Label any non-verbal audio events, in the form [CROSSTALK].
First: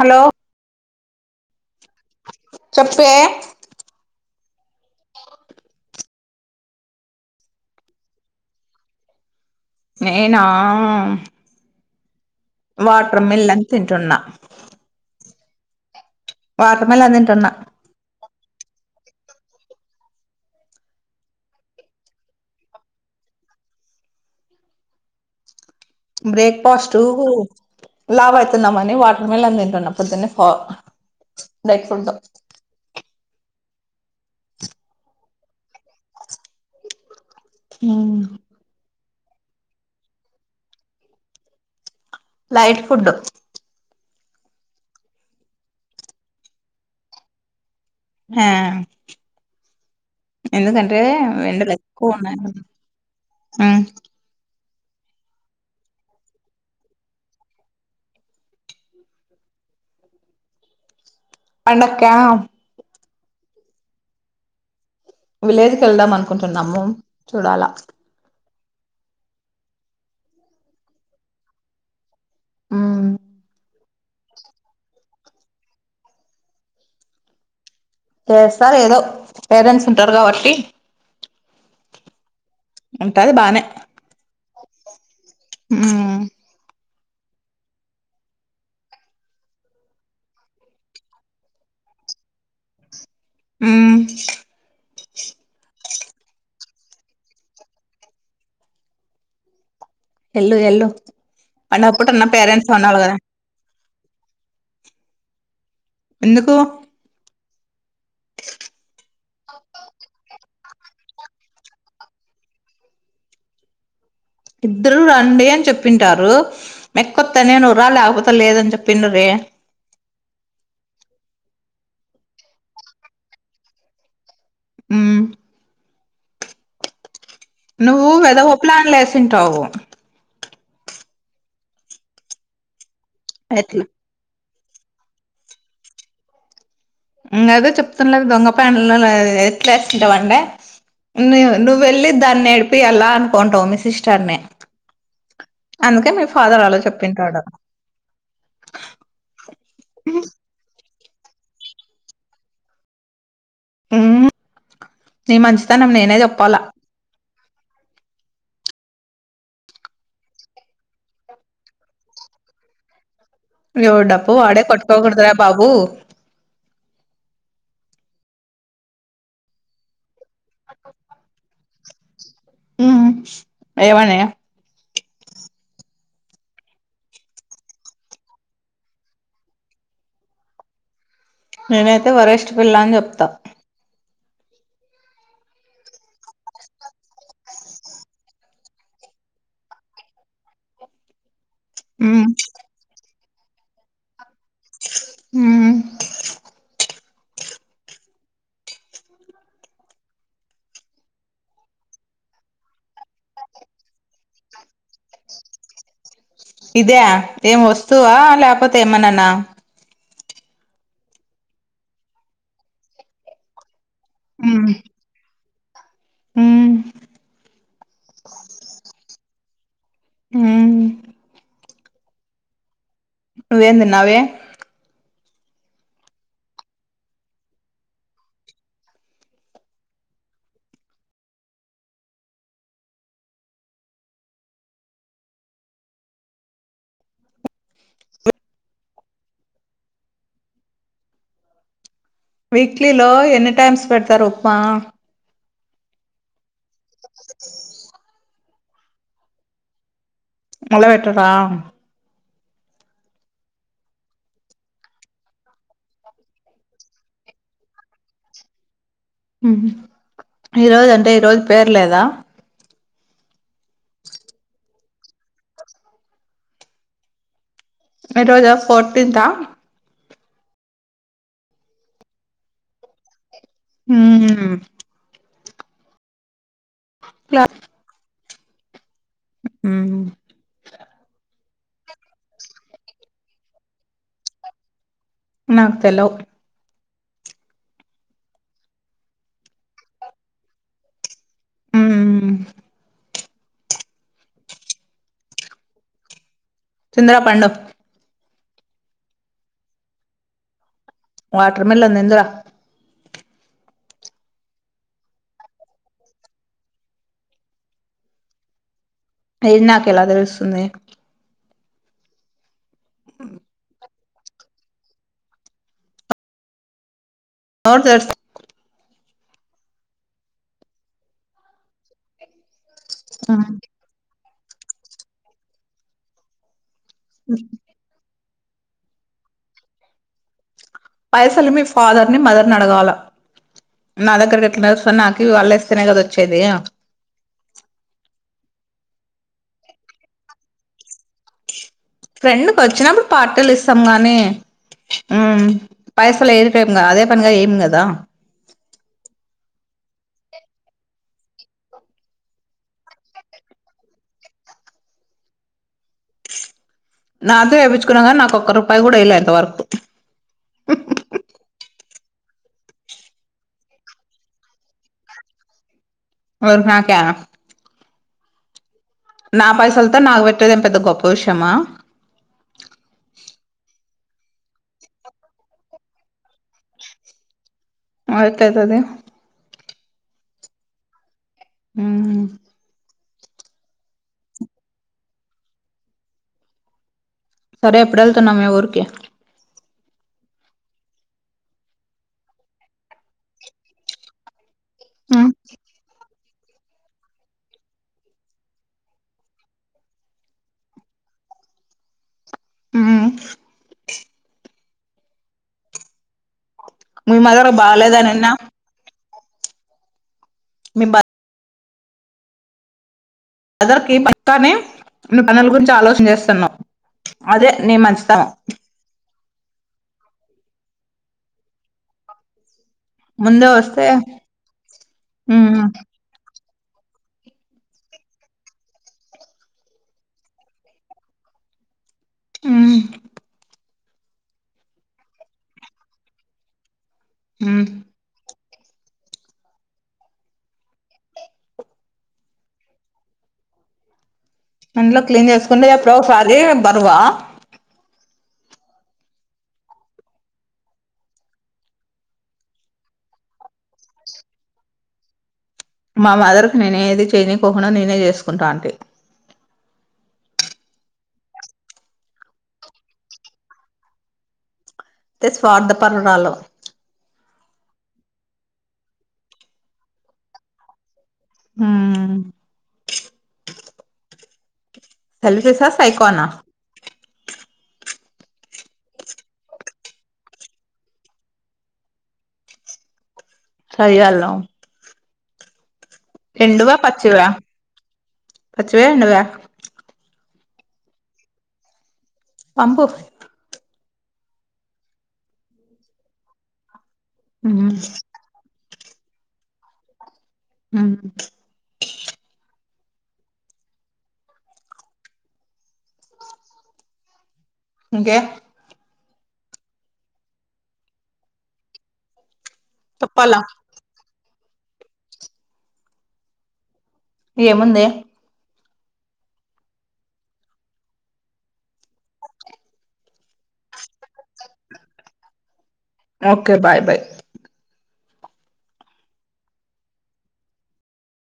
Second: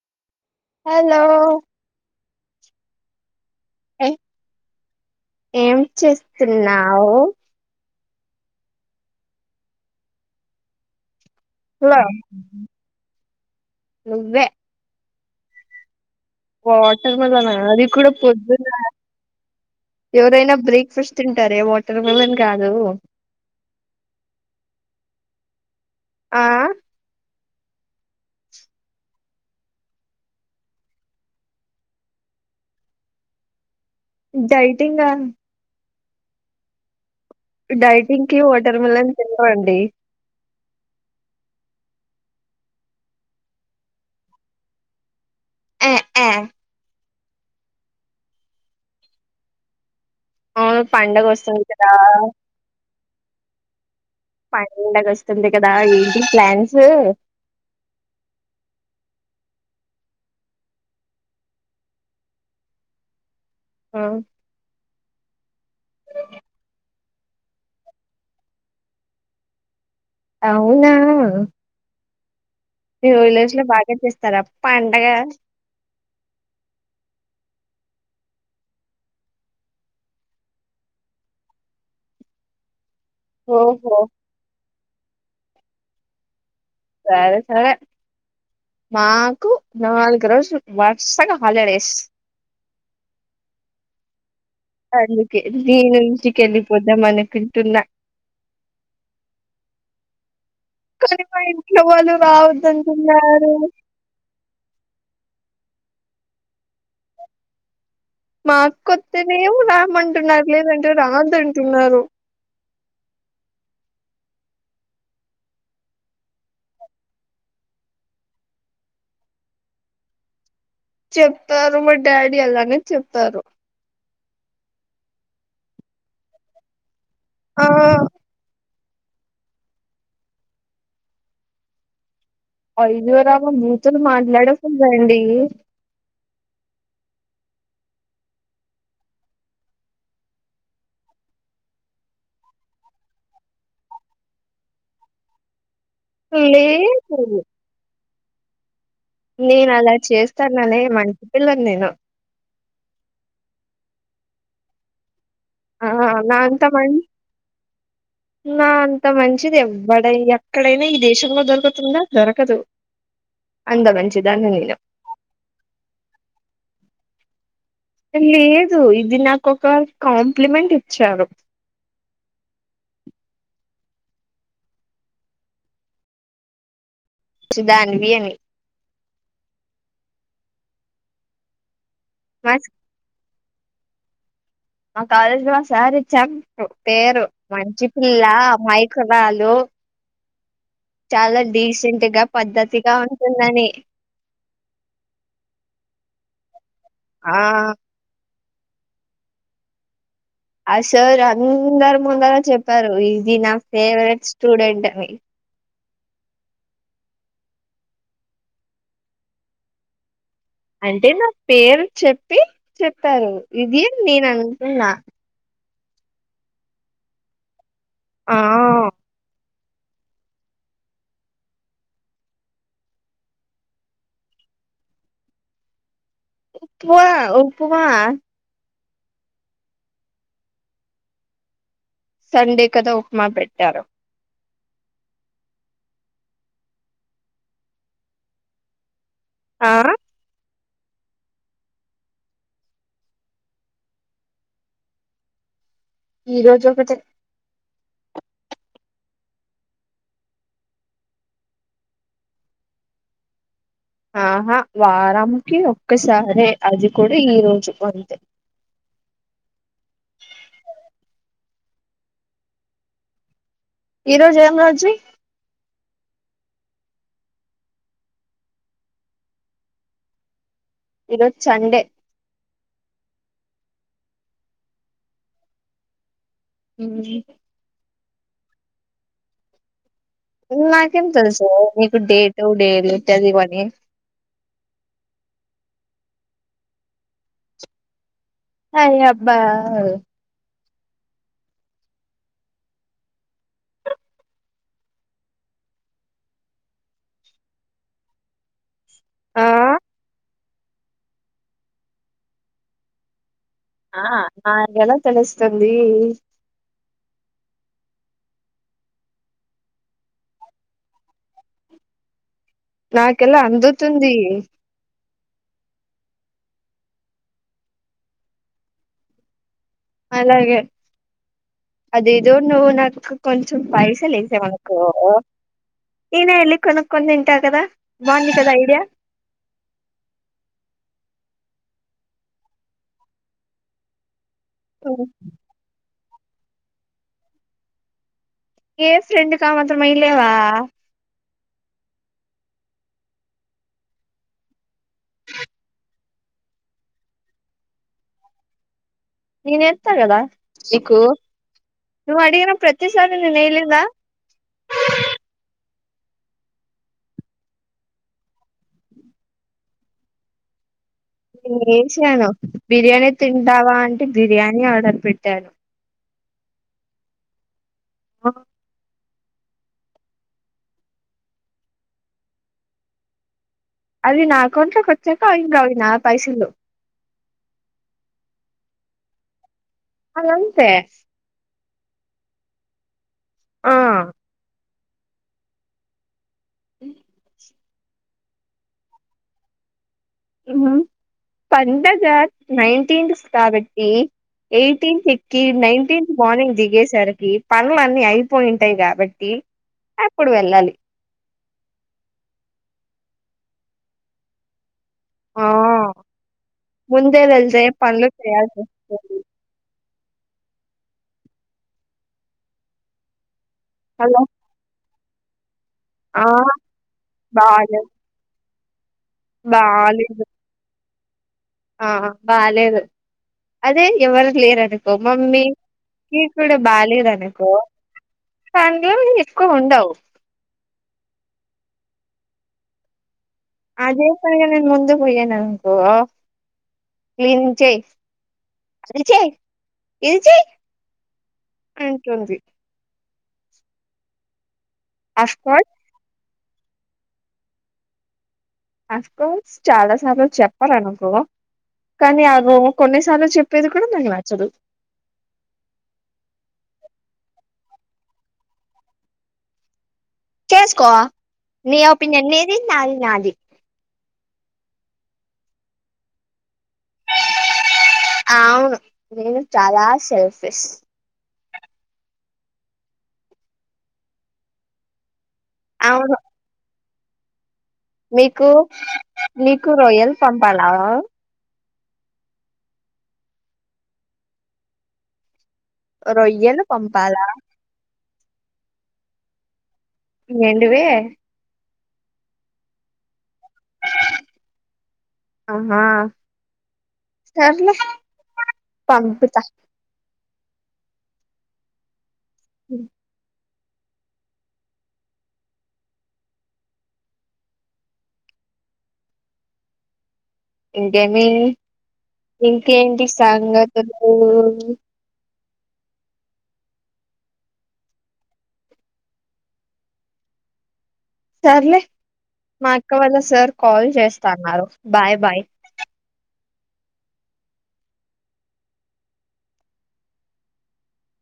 Hello hello చెప్పే ఏం చేస్తున్నావు. నేనా అమ్ మ్ వాటర్ మిలాన్. తింటున్నా వాటర్ మిలన్ తింటున్నా మిలనా అది కూడా పొద్దు. ఎవరైనా బ్రేక్ఫాస్ట్ తింటారే వాటర్ మిలన్ కాదు. ఆ బ్రేక్ఫాస్ట్. లావు అవుతున్నామని వాటర్ మిలన్ తింటున్నా పొద్దున్న డైట్ ఫుడ్. డైటింగ్గా. డైటింగ్కి వాటర్మీలన్. ఆహ్ అండి. Light food. ఆహ్ ఆహ్ ఆహ్ అవును ఎందుకంటే పండగ వస్తుంది ఎండలు కదా ఎక్కువగా ఉన్నాయి. ఉమ్. పండగ వస్తుంది కదా ఏంటి ప్లాన్స్. పండాక్క. ఆహ్ విలేజ్ కు వెళ్దాం అనుకుంటున్నాము చూడాలా. అవునా మీ ఉమ్ విలేజ్ లో బాగా చేస్తారా పండగ చేస్తారు ఏదో పేరెంట్స్ ఉంటారు కాబట్టి. ఉంటాది బానే ఓహో ఉమ్ సరే సరే మాకు నాలుగు రోజులు వర్సగా హాలిడేస్. ఉమ్ అందుకే నేను చికెన్ వద్దమనుకుంటున్న ఎల్లు ఎల్లు కానీ మా ఇంట్లో అన్నప్పుడు వాళ్ళు అన్న పేరెంట్స్ అన్నారు కదా రావద్దంటున్నారు. ఎందుకూ? మా అక్క వత్తేనే రామంటున్నారు, లేదంటే రావద్దు అంటున్నారు. ఇద్దరూ రండి అని చెప్పింటారు మీ అక్క ఒత్తేనే నువ్వురా లేకపోతే లేదని చెప్పండరే. చెప్తారు మా డాడీ అలానే చెప్తారు. ఉమ్ ఆ నువ్వు వెదవ ప్లాన్ లేసి ఉంటావు. వయి ఎవర్రాము ఎట్లా బూతులు మాట్లాడావ్ రండి అదే చెప్తుండలేదు దొంగప్లాన్స్ ఎట్లేస్తుంటావంటే ను నువ్వు వెళ్ళి దాన్ని ఏడిపియ్యాల అనుకుంటావు మీ సిస్టర్ని. అందుకే మీ ఫాదర్ అలా లేదు చెప్పింటాడు. నేను అలా చేస్తాననేమం మంచిపిల్లని నేను ఉమ్.. నీ ఆ మంచితనం నేనే నా చెప్పాలా. అంత మం నా అంత మంచిది ఎవడ ఎక్కడైనా ఈ దేశంలో దొరుకుతుందా దొరకదు. అంత ఎవడి డప్పు మంచిదాన్ని వాడే నేను. కొట్టుకోకూడదు రా బాబు లేదు ఇది నాకు ఒకరు కాంప్లిమెంట్ ఇచ్చారు. ఉమ్ ఏవని సుదాన్వి అని [UNINTELLIGIBLE] నువ్ వరష్ట్ మా పిల్ల అని చెప్తా. మా కాలేజీ లో ఒకసారి చెం పేరు మంచి పిల్ల అమాయకురాలు చాలా డీసెంట్ గా, మ్మ్ పద్దతిగా ఉ ఉన్నానే ఉమ్ ఆ ఆ సార్ అందరు ముందర చెప్పారు ఇది నా ఫేవరెట్ స్టూడెంట్ అని. ఇదే ఏం వస్తువా లేకపోతే ఏమన్నాన్నా అంటే నా పేరు చెప్పి చెప్పారు ఇది నేను మ్మ్ అంటున్న ఆ మ్మ్ నువ్వు ఏమి తిన్నావే ఉప్మా ఉప్మా సండే కదా ఉప్మా పెట్టారు ఆ వీక్లీలో ఎన్ని టైమ్స్ పెడతారు ఉప్మా ఈరోజ్ జొ ఒకటే మల్ల పెట్టరా ఆహా వారంకి ఒక్కసారే అది కూడా ఈ రోజు అంతే పేర్లేదా ఈ రోజు ఏం రోజు ఈరోజా ఫోర్టీన్త్ ఆ ఈరోజు చండే హ్మ్మ్ ఉమ్మ్ హ్మ్మ్ నాకేం తెలుసు నీకు డేట్ డేలు తెలివని నాకు తెల్వ్ అయ్యి అబ్బా హ్మ్మ్ తింద్రా పండు ఆ వాటర్మెలన్ తిందురా ఆ నాక్ ఎలా తెలుస్తుంది అయ్యి నాకు ఎలా తెలుస్తుంది నాకెలా అందుతుంది నోరు తెరుస్ అలాగే అదేదో నువ్వు నా మ్మ్ కొంచం పైసలేె నకు ఇన వెళ్ళి కొనుక్ కొనుక్కొని తింటా కదా బాగుంది కద సైడ్యా పైసలు మీ ఫాదర్ ని మదర్ ని అడగాల నా దగ్గరకి సన్నాకకి వాళ్ళ ఇస్తేనే కద వచ్చదీ ఏ ఫ్రెండ్ కామాత్రం ఇయలేవా ఫ్రెండ్కి వచ్చినప్పుడు పార్టీలు ఇస్తాం గానీ మ్ పైసలు ఎరికంగా అదే పనిగా ఏం కదా నేన్ ఎత్తాగద ఇకు నువు అడిగనా ప్రతిసారి నేను ఏయలేదా నాతో వేపిచుకున్నా కానీ నాకు ఒక్క రూపాయి కూడా ఏయలా ఇంత వరకు శాను బిర్యానీ తింటావా అంటే బిర్యానీ ఆర్డర్ పెట్టాను ఏవర్ నాకా ఆ నా పైసలతో నాకు పెట్టేదేం పెద్ద గొప్ప విషయమా అది నా అకౌంట్ లోకి వచ్చాక ఇంకా అవి నా పైసలు అయితది అది అంతే హ్మ్మ్ ఆ సరే ఎప్పుడళ్తున్నా మీ ఊరికి పండగ నైన్టీన్త్ కాబట్టి ఎయిటీన్ ఎక్కి నైన్టీన్ మార్నింగ్ దిగేసరికి పనులు అన్నిీ అయిపోయింటాయి కాబట్టి అప్పుడు వెళ్ళాలి హ్మ్మ్ ఆ మీ ముందే మదర్ వెళ్తే పనులు బాలేదని విన్నా చేయాల్సి వస్తది మీబా మదర్ కి హలో పక్కనే అ పల్గ [UNINTELLIGIBLE] ఆలోచన ఆ చేస్తున్నాం అదే నీ బాలేదు మంచితనం బాలేదు ఆ బాలేదు ముందే అదే వస్తే ఎవరు లేరు అనుకో మమ్మీ ఉమ్ ఇప్పుడ బాలేదానుకో దాంట్లో ఎక్కువ ఉండవు హుమ్మ్ అదే సరిగా నేను ముందు పోయే నాన్కో క్లీన్ ఉమ్ చెయ్ అది చెయ్ ఇది చెయ్ అంటుంది అంట్లో క్లీన్ అఫ్ చేసుకుంటే కోర్స్ ఎప్పుడో అదే బరువా అఫ్ కోర్స్ చాలా సార్లు చెప్పారనుకో కానీ ఆగో కొన్ని సార్లు చెప్పేది కూడా నాకు నచ్చదు మా మదర్కు నేనే ఏది చేయనికోహడాో నేనే చేసుకుంటా అంటే చేసుకో నీ ఒపీనియన్ నీది నాది నాది త స్వార్థ పారురాలో అవును నేను చాలా షెల్ఫిష్ హ్మ్మ్ సెల్ఫిష్ ఆ సైకో అవును నా మీకు మీకు రొయల్ పంపాలా సహగాల్ [UNINTELLIGIBLE] రొయ్యలు పంపాలా పచ్చివా పచ్చివే అండి అవి ఎండువే పంపు ఆహా ఉమ్ సర్లే పంపుత మ్మ్ ఇంకేం ఇంకేమీ ఇంకేంటి చెప్పాలా సంగతులు ఏముంది సర్లే మా అక్క వాళ్ళ సార్ కాల్ చేస్తా అన్నారు bye bye okay bye bye